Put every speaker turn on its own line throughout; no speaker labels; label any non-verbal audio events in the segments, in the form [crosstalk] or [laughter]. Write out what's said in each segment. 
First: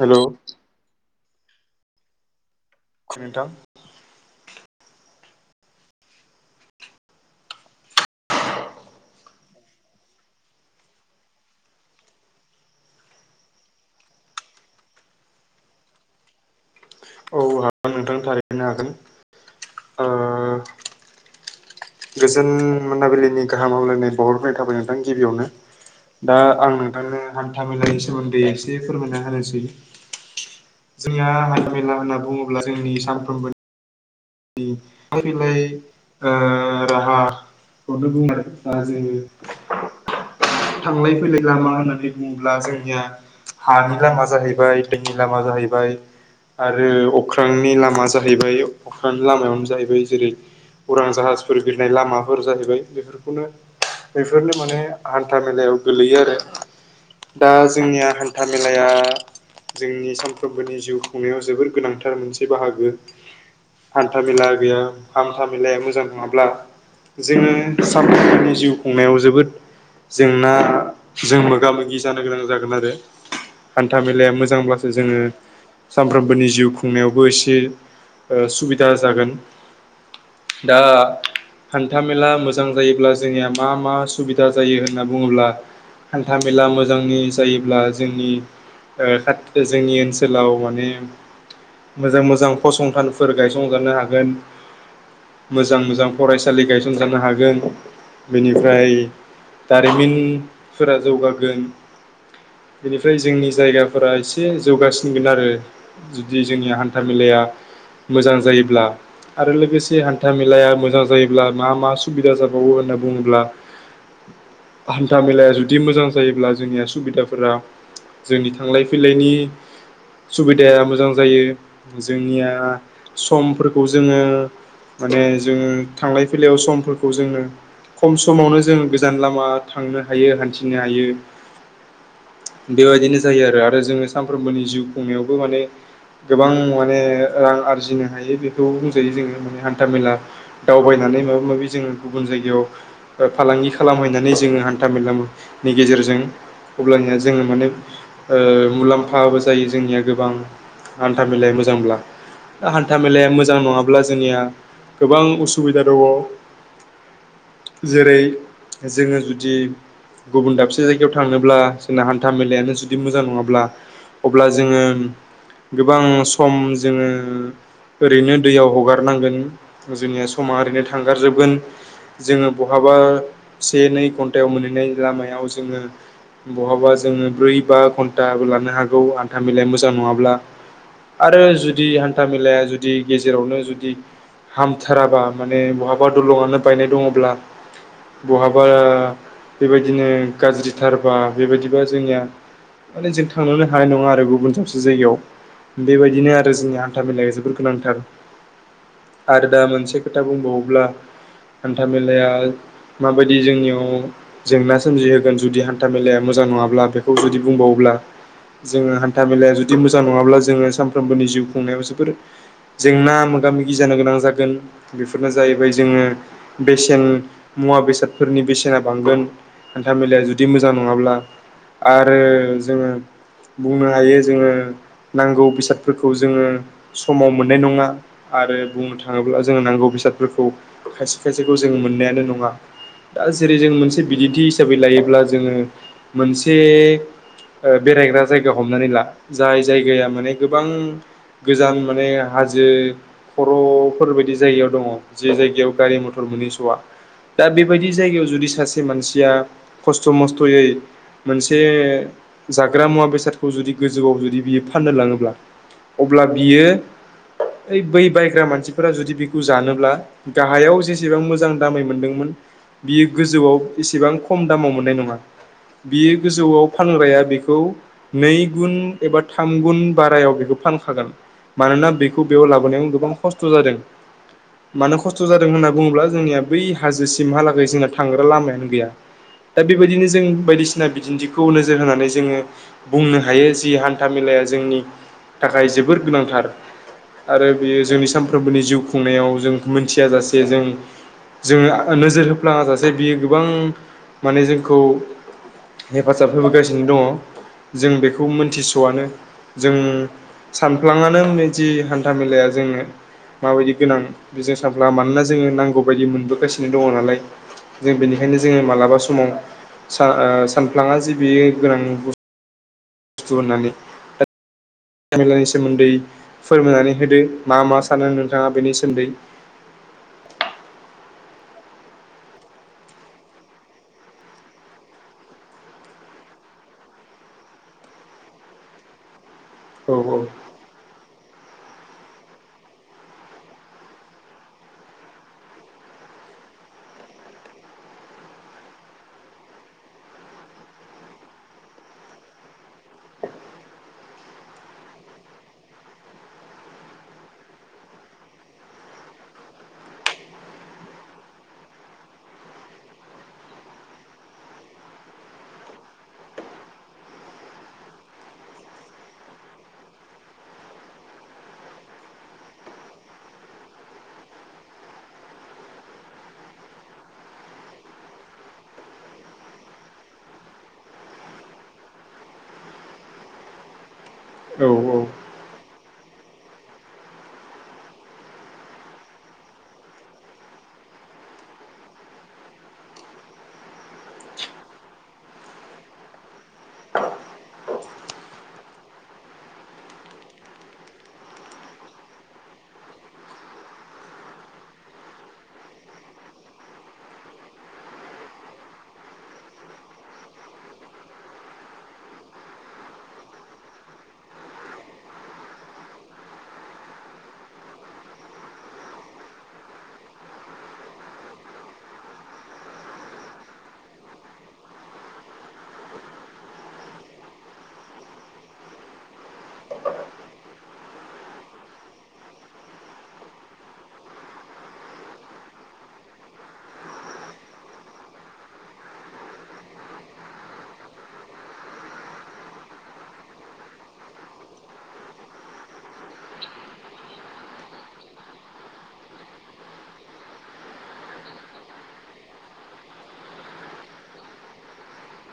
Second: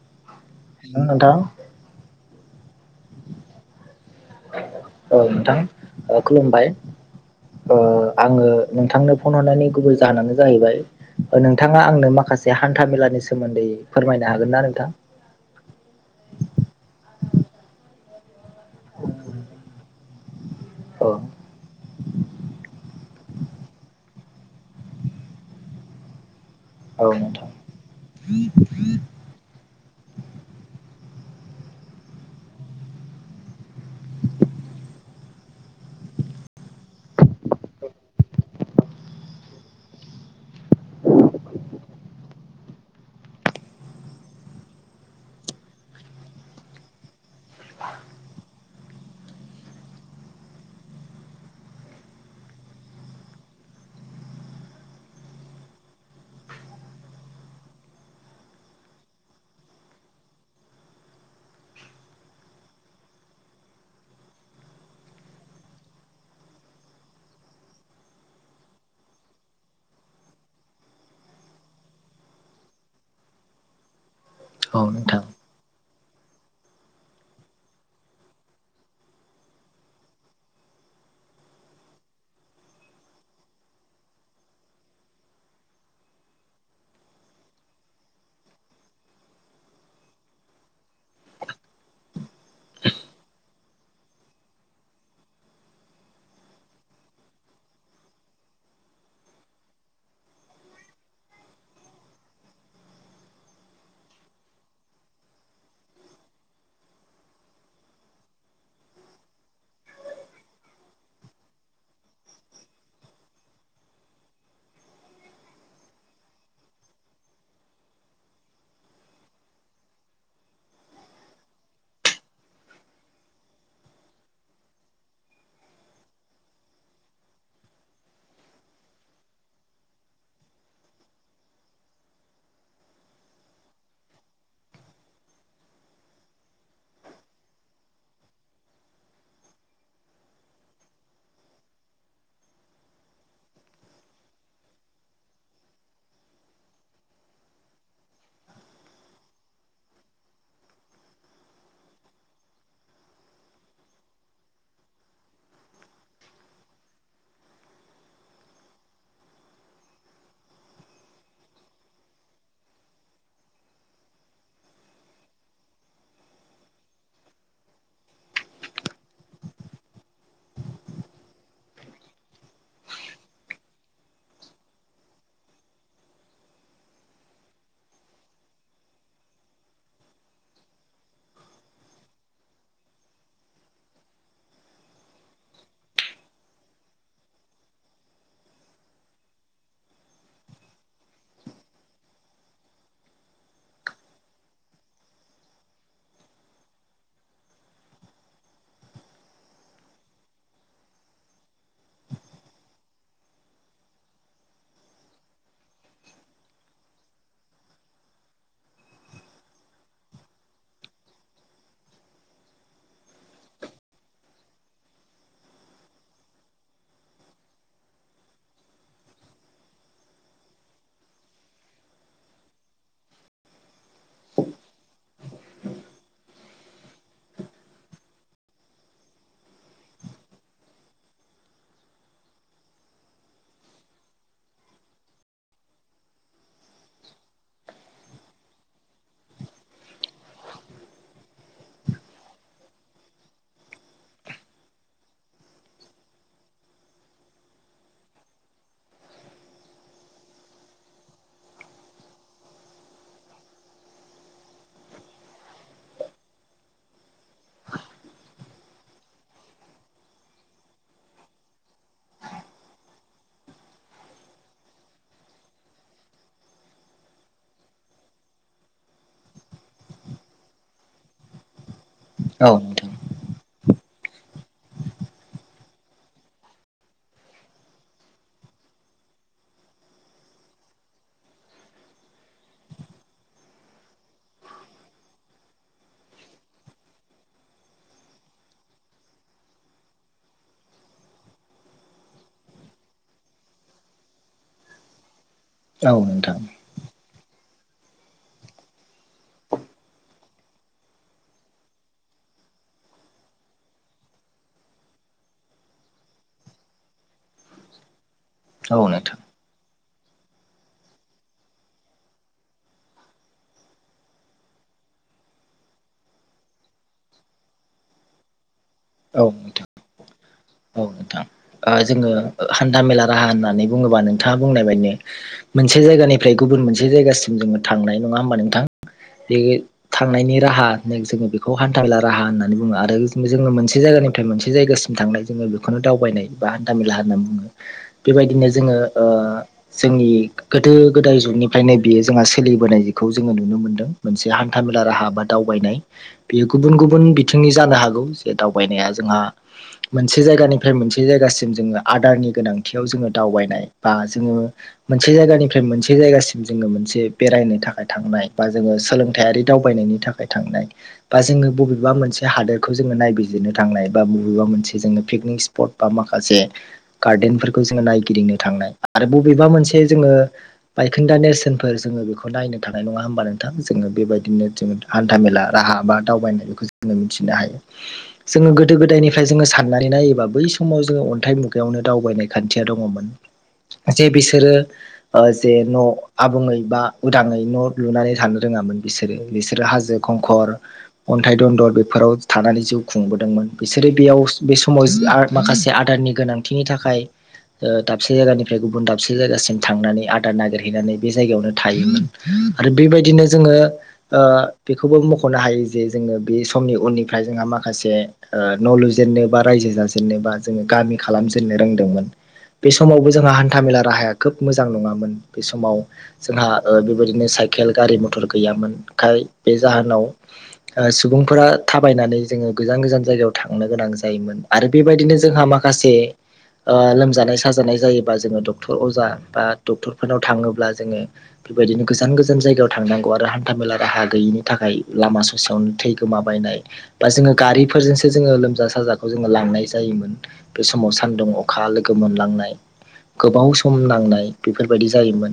Hello
ना नोंथां।
नोंथां।
औ नोंथां ओ खुलुमबाय। ओ आङो नोंथांनो फन हरनायनि गुबै जाहोनानो जाहैबाय नोंथाङा आंनो माखासे हान्था मेलानि सोमोन्दै फोरमायनो हागोन ना नोंथां? [inaudible]
औ हागोन नोंथां थारैनो हागोन ओ
अ।
गोजोन मोनाबिलिनि गाहाम हामलायनाय बावहरग्रोनाय थाबाय नोंथां गिबियावनो। दा आं
औ
नोंथांनो
नोंथां
हान्था मेलानि सोमोन्दै एसे फोरमायना होनोसै। जोंङा हान्थामेला होनना बुङोब्ला जोंनि सानफ्रोमबो नि बिलाय ओ राहा [unintelligible] थांलाय फैलाय लामा होननानै बुङोब्ला जोंनिया हानि लामा जाहैबाय, दैनि लामा जाहैबाय। आरो अख्रांनि लामा जाहैबाय। अख्रांनि लामायावनो जाहैबाय जेरै- उरां जाहाजफोर बिरनाय लामाफोर जाहैबाय बेफोरखौनो बेफोरनो माने हान्था मेलायाव गोलैयो आरो। दा जोंनिया हान्था मेलाया जोंनि सानफ्रोमबोनि जिउ खुंनायाव जोबोर गोनांथार मोनसे बाहागो। हान्था मेला गैया हान्था मेलाया मोजां नङाब्ला जोङो सानफ्रामनि जिउ खुंनायाव जोबोद जेंनाजों मोगा मोगि जानो गोनां जागोन आरो। हान्था मेलाया
औ
मोजांब्लासो जोङो
नोंथां
सामफ्रामबोनि जिउ खुंनायावबो एसे ओ सुबिदा जागोन। दा हान्थामेला मोजां जायोब्ला जोंनिया मा मा सुबिदा जायो होनना बुङोब्ला हान्था मेला मोजांनि जायोब्ला जोंनि ओ खाथ जोंनि ओनसोलाव माने मोजां मोजां फसंथान फोर गायसंजानो हागोन। मोजां मोजां फरायसालि गायसनजानो हागोन। बेनिफ्राय दारिमिनफोरा जौगागोन। बेनिफ्राय जोंनि जायगाफोरा एसे जौगासिनगोन आरो जुदि जोंनि हान्था मेलाया मोजां जायोब्ला आरो लोगोसे हान्था मेलाया मोजां जायोब्ला मा मा सुबिदा जाबावो होनना बुङोब्ला
[inaudible]
हान्था मेलाया जुदि मोजां जायोब्ला जोंनिया सुबिदाफोरा जोंनि थांलाय फैलायनि सुबिदाया मोजां जायो जोंनिया समफोरखौ जोङो माने जोङो थांलाय फैलायाव समफोरखौ जोङो खम समावनो जों गोजान लामा थांनो हायो हान्थिनो हायो बेबायदिनो जायो आरो आरो जोङो सानफ्रोमबोनि जिउ खुंनायावबो माने गोबां माने रां आर जिनो हायो बेखौ बुंजायो जोङो माने हान्था मेला दावबायनानै माबा माबि जोङो गुबुन जायगायाव फालांगि खालामहैनानै जोङो हान्था मेलानि गेजेरजों अब्लानिया जोङो माने मुलाम्फाबो जायो जोंनिया गोबां हान्था मेलाया मोजांब्ला हान्था मेलाया मोजां नङाब्ला जोंनिया गोबां उसुबिदा दङ। जेरै जोङो जुदि गुबुन दाबसे जायगायाव थांनोब्ला जोंना हान्था मेलायानो जुदि मोजां नङाब्ला अब्ला जोङो गोबां सम जोङो ओरैनो दैयाव हगारनांगोन जोंनिया समा ओरैनो थांगारजोबगोन जोङो बहाबा से नै घन्टायाव मोनहैनाय लामायाव जोङो बहाबा जोङो ब्रै बा घन्टाबो लानो हागौ हान्था मेलाया मोजां नङाब्ला आरो जुदि हान्था मेलाया जुदि गेजेरावनो जुदि हामथाराबा माने बहाबा दलंनो बायनाय दङब्ला बहाबा बेबायदिनो गाज्रिथारबा बेबायदिबा जोंनिया माने जों थांनोनो हानाय नङा आरो गुबुन साबसे जायगायाव बेबायदिनो आरो जोंनि हान्था मेलाया जोबोर गोनांथार आरो दा मोनसे खोथा बुंबावोब्ला हान्था मेलाया माबायदि जोंनियाव जेंना सोमजिहोगोन जुदि हान्था मेलाया मोजां जां नङाब्ला बेखौ जुदि बुंबावोब्ला जोङो हान्था मेलाया जुदि मोजां नङाब्ला जोङो सानफ्रोमबोनि जिउ खुंनायाव जोबोर जेंना मोगा मोगि जानो गोनां जागोन बेफोरनो जाहैबाय जोङो बेसेन मुवा बेसादफोरनि बेसेना बांगोन हान्था मेलाया जुदि मोजां नङाब्ला आरो जोङो बुंनो हायो जोङो नांगौ बेसादफोरखौ जोङो समाव मोननाय नङा आरो बुंनो थाङोब्ला जोङो नांगौ बेसादफोरखौ खायसे खायसेखौ जोंङो मोननायानो नङा दा जेरै जों मोनसे बिदिन्थि हिसाबै लायोब्ला जोङो मोनसे बेरायग्रा जायगा हमनानै ला जाय जायगाया माने गोबां गोजान माने हाजो खर'फोर बायदि जायगायाव दङ जे जायगायाव गारि मथर फोर मोनहै स'आ दा बेबायदि जायगायाव जुदि सासे मानसिया खस्थ' मस्थ'यै मोनसे जाग्रा मुवा बेसादखौ जुदि गोजौआव जुदि बियो फाननो लाङोब्ला अब्ला बियो ओइ बै बायग्रा मानसिफोरा जुदि बेखौ जानोब्ला गाहायाव जेसेबां मोजां दामै मोनदोंमोन बियो गोजौआव एसेबां खम दामाव मोननाय नङा। बियो गोजौआव फानग्राया बेखौ नै गुन एबा थाम गुन बारायाव बेखौ फानखागोन मानोना बेखौ बेयाव
औ
लाबोनायाव
नोंथां
गोबां खस्थ' जादों। मानो खस्थ' जादों होनना बुङोब्ला जोंनिया बै हाजोसिमहालागै जोंना थांग्रा लामायानो गैया। दा बेबायदिनो जों बायदिसिना बिदिन्थिखौ नोजोर होनानै जोङो बुंनो हायो जि हान्था मेला जोंनि थाखाय जोबोर गोनांथार आरो बेयो जोंनि सानफ्रोमबोनि जिउ खुंनायाव जों मोनथियाजासे जों जोङो नोजोर होफ्लाङा जासे बियो गोबां माने जोंखौ
औ
हेफाजाब
नोंथां
होबोगासिनो दङ जों बेखौ मोनथिस'आनो जों सानफ्लाङानो होनै जि हान्था मेलाया जोंनो माबायदि गोनां बेजों सानफ्ला मानोना जोङो नांगौ बायदि मोनबोगासिनो दङ नालाय जों बेनिखनो बे ओंखायनो जोङो
औ नोंथां औ
मालाबा
नोंथां
समाव सा- ओ सानफ्लाङा जे बियो गोनां बु स्थु होननानै [unintelligible] सोमोन्दै फोरमायनानै होदो मा मा सानो नोंथाङा बेनि सो
औ [unintelligible] नोंथां ओ जोङो हान्था मेला राहा होननानै बुङोबा नोंथाङा बुंनाय बायदिनो मोनसे जायगानिफ्राय गुबुन मोनसे जायगासिम जोङो थांनाय नङा होमबा नोंथां? बे
औ
थांनायनि राहा [unintelligible] जोङो बेखौ हान्था मेला राहा होननानै बुङो आरो जोङो मोनसे जायगानिफ्राय मोनसे जायगासिम थांनाय जोङो बेखौनो दावबायनाय बा हान्था मेला होनना बुङो। बेबायदिनो जोङो ओ जोंनि गोदो गोदाय जु गनिफ्रायनो बेयो जोंहा सोलिबोनायखौ जोङो नुनो मोनदों मोनसे हान्थाामेला राहा बा दावबायनाय बे गुबुन गुबुन बिथिंनि जानो हागौ जे दावबायनाया जोंहा मोनसे जायगानिफ्राय मोन से जायगासिम जोङो आदारनि गोनांथियाव जोङो दावबायनाय बा जोङो मोनसे जायगानिफ्राय मोनसे जायगासिम जोङो मोनसे बेरायनो थाखाय थांनाय बा जोङो सोलोंथायारि दावबायनायनि थाखाय थांनाय बा जोङो बबेबा मोनसे हादोरखौ जोङो नायबिजिरनो थांनाय बा बबेबा मोनसे जोङो पिकनिक स्पट बा माखासे गार्देनफोरखौ जोङो नायगिदिंनो थांनाय आरो बबेबा मोनसे जोङो बायखोन्दा नेरसोनफोर जोङो बेखौ नायनो थानाय नङा होमबा नोंथां जोङो बेबायदिनो
औ
जोङो हान्था मेला राहा बा दावबायनाय बेखौ जोङो मिथिनो हायो। जोङो गोदो गोदायनिफ्राय जोङो साननानै नायोबा बै समाव जोङो अन्थाइ मुगायावनो दावबायनाय खान्थिया दङमोन। जे बिसोरो ओ जे न' आबुङै बा उदाङै न' लुनानै जानो रों ङामोन बिसोरो बिसोरो हाजो खंखर अन्थाइ दन्दर बेफोराव थानानै जिउ खुंबोदोंमोन। बिसोरो बेयाव बे समाव माखासे आ-आदारनि गोनांथिनि थाखाय ओ दाबसे जायगानिफ्राय गुबुन दाबसे जायगासिम थांनानै आदार नागिरहैनानै बे जायगायावनो थायोमोन। आरो बेबायदिनो जोङो ओ बेखौबो मख'नो हायो जे जोङो बे समनि उननिफ्राय जोंहा माखासे ओ न' लुजेननो बा रायजो जा जेननोबा जोङो गामि खालामजेननो रोंदोंमोन। बे समावबो जोंहा हान्थाामेला राहाया खोब मोजां नङामोन, बे समाव जोंहा बेबायदिनो सायखेल गारि मटर गैयामोनखाय बे जाहोनाव सुबुंफोरा थाबायनानै जे गोजान गोजान जायगायाव थांनो गोनां जायोमोन आरो बेबायदिनो जोंहा माखासे ओ लोमजानाय साजानाय जायोबा जोङो डक्टर अजा बा डक्टरफोरनाव थाङोब्ला जोङो बेबायदिनो गोजान गोजान जायगायाव थांनांगौ आरो हान्थाामेला राहा गैयिनि थाखाय लामा ससेयावनो थै गोमाबाय बा जोङो गारिफोरजों सो जोङो साजाखौ जों जोङो लांनाय जायोमोन। बे समाव सान्दुं अखा लोगो मोनलांनाय गोबाव सम नांनाय बेफोरबायदि जायोमोन।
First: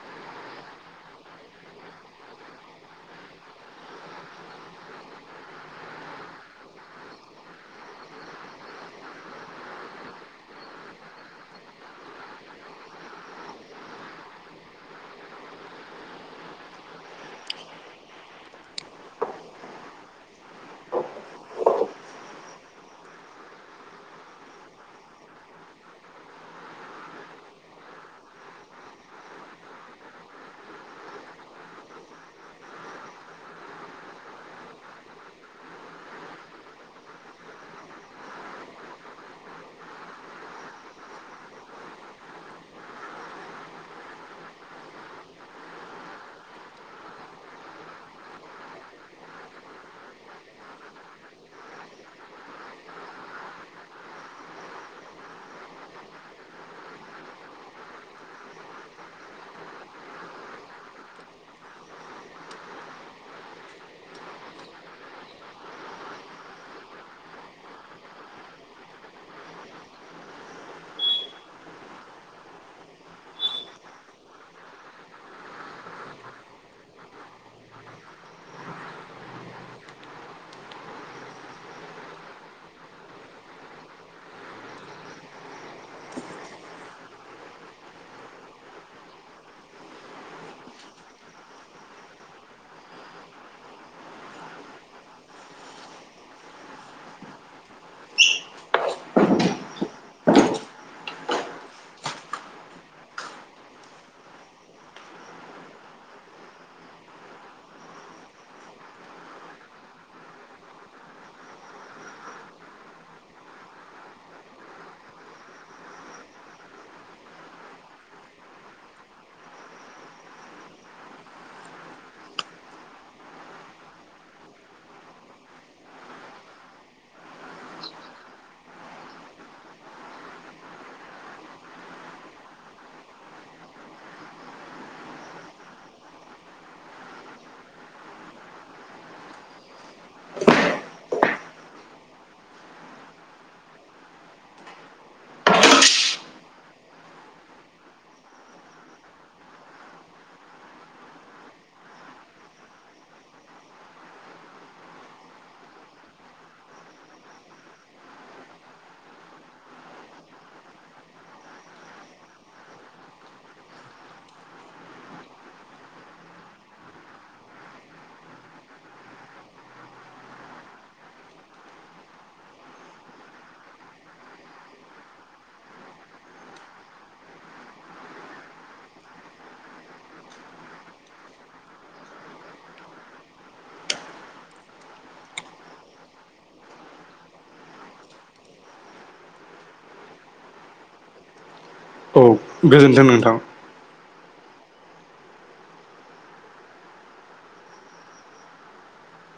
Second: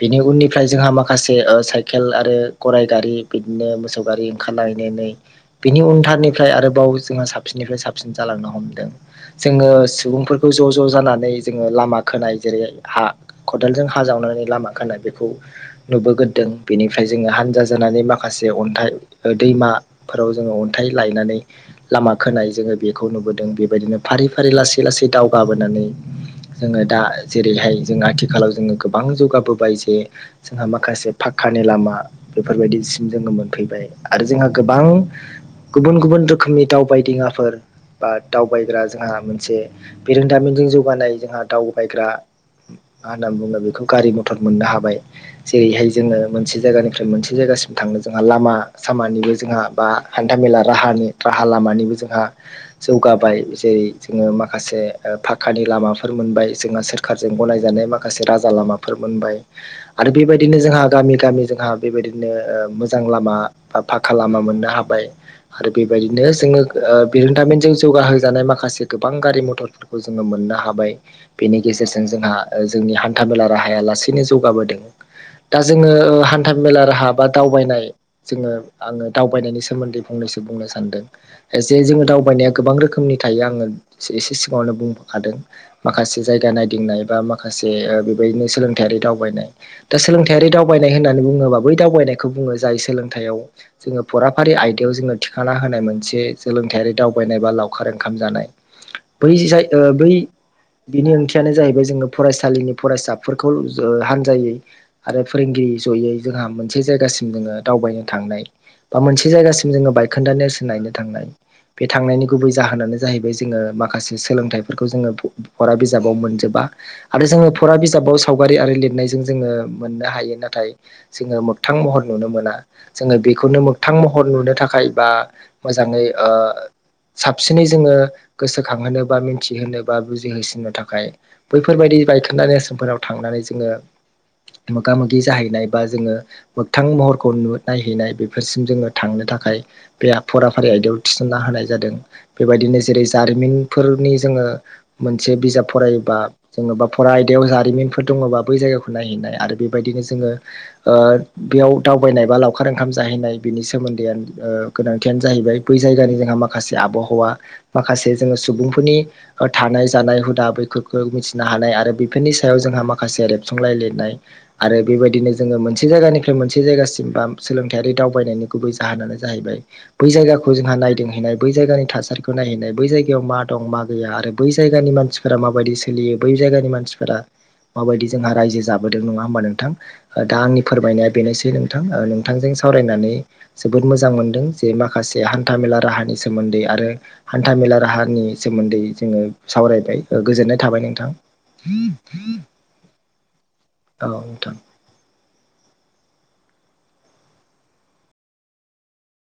बेनि उननिफ्राय जोंहा माखासे ओ साइकेल आरो गराइ गारि बिदिनो मोसौ गारि ओंखारलायनो बिनि उनथारनिफ्राय आरोबाव जोंहा साबसिननिफ्राय साब सिन जालांनो हमदों। जोङो सुबुंफोरखौ ज' ज' जानानै जोङो लामा खोनाय जेरै हा खदालजों हाजावनानै लामा खोनाया बेखौ नुबोग्रोदों, बेनिफ्राय जोङो हानजा जानानै माखासे जे अन्थाइ दैमाफोराव जोङो अन्थाइ लायनानै लामा खोनाय जोङो बेखौ नुबोदों बेबायदिनो फारि फारि लासै लासै दावगाबोनानै जोङो दा जेरैहाय जों आथिखालाव जों गोबां जौगाबोबाय जे जोंहा माखासे फा कानि लामा बेफोरबायदिसिम जोङो मोनफैबाय आरो जोंहा गोबां गुबुन गुबुन रोखोमनि दावबायदिङाफोर बा दावबायग्रा जोंहा मोनसे बिरोंदामिनजों जौगानाय जोंहा दावबायग्रा मा होनना बुंनो बेखौ गारि मटर मोननो हाबाय। जेरैहाय जोङो मोनसे जायगानिफ्राय मोनसे जायगा गासिम थांनो जोंहा लामा सामानिबो जोंहा बा हान्थामेला राहानि राहा लामानिबो जोंहा जौगाबाय जेरै जोङो माखासे फाखानि लामाफोर मोनबाय जोंहा सोरखारजों गनायजानाय माखासे राजा लामाफोर मोनबाय। आरो बेबायदिनो जोंहा गामि गामि जोंहा बेबायदिनो ओ मोजां लामा बा फाका लामा मोननो हाबाय आरो बेबायदिनो जोङो ओ बिरोंदामिनजों जौगाहजानाय माखासे गोबां गारि मटरफोरखौ जोङो मोननो हाबाय बेनि गेजेरजों जोंहा जोंनि हान्थामेला राहाया लासेैनो जौगाबोदों। दा जोङो हान्था मेला राहा बा दावबायनाय जोङो आङो दावबायनायनि सोमोन्दै बुंनो फंनैसो बुंनो सानदों। जे जोङो दावबायनाया गोबां रोखोमनि थायो आङो एसे सिगाङावनो बुंखादों। माखासे जायगा नायदिंनाय बा मा खासे बेबायदिनो सोलोंथायारि दावबायनाय दा सोलोंथायारि दावबायनाय होननानै बुङोबा बै दावबायनायखौ जोङो जाय सोलोंथाइयाव जोङो फराफारि आयदायाव जोङो थिखाना होनाय मोनसे सोलोंथारि दावबायनाय बा लावखार ओंखाम जानाय बै जाय बै बनि ओंथि थियानो जाहैबाय जोङो फरायसालिनि फरायसाफोरखौ हानजायै आरो फोरोंगिरि जयै जों जोंहा मोनसे जायगासिम जोङो दावबायनो थांनाय। बा मोनसे जायगासिम जोङो बायखोन्दा नेरसोन नायनो थांनाय। बे थांनायनि गुबै जाहोनानो जाहैबाय जोङो माखासे सोलोंथाइफोरखौ जोङो फरा बिजाबाव मोन जोबा आरो जोङो फरा बिजाबाव सावगारि आरो लिरनायजों जोङो मोननो हायो नाथाय जोङो मोगथां महर नुनो मोना जोङो बेखौनो मोगथां महर नुनो थाखाय बा मोजाङै ओ साबसिनै जोङो गोसोखांहोनो बा मिथिहोनो बा बुजिहोसिननो थाखाय बैफोरबाय दि बायखोन्दा नेरसोनफोराव थांनानै जोङो मोगा मोगि जाहैनाय बा जोङो मोगथां महरखौ नु नायहैनाय बेफोरसिम जोङो थांनो था थाखाय बे फराफारि आयदायाव सोना होनाय जादों बेबायदिनो जेरै जारिमिनफोरनि जोङो मोनसे बिजाब फरायोबा जेनबा फरा आयदायाव जारिमिनफोर दङबा बै जायगाखौ नायहैनाय आरो बेबायदिनो जोङो ओ बेयाव दावबायनाय बा लावखार ओंखाम जाहैनाय बेनि सोमोन्दैआ गोनांथियानो जाहैबाय बै जायगानि जोंहा माखासे आबहावा माखासे जोङो सुबुंफोरनि थानाय जानाय हुदा बै फोरखौ मिथिनो हानाय आरो बेफोरनि सायाव जोंहा माखासे रेबथुमलाय लिरनाय आरो बेबायदिनो जोङो मोनसे जायगानिफ्राय मोनसे जायगासिम बा सोलोंथाइयारि दावबायनायनि गुबै जाहोनानो जाहैबाय बै जायगाखौ खौ जोंहा नायदोंहैनाय बै जायगानि थासारिखौ नायहैनाय बै जायगायाव मा दं मा गैया आरो बै जायगानि मानसिफोरा मा माबायदि सोलियो बै जायगानि मानसिफोरा माबायदि जोंहा रायजो जाबोदों नङा होमबा नोंथां दा आंनि फोरमायनाया बेनोसै नोंथां ओ नोंथांजों सावरायनानै जोबोद मोजां मोनदों जे माखासे हान्था मेला राहानि सोमोन्दै आरो हान्था मेला राहानि सोमोन्दै जोङो सावरायबाय। गोजोननाय थाबाय नोंथां।
औ गोजोन्थों नोंथां।
औ नोंथां।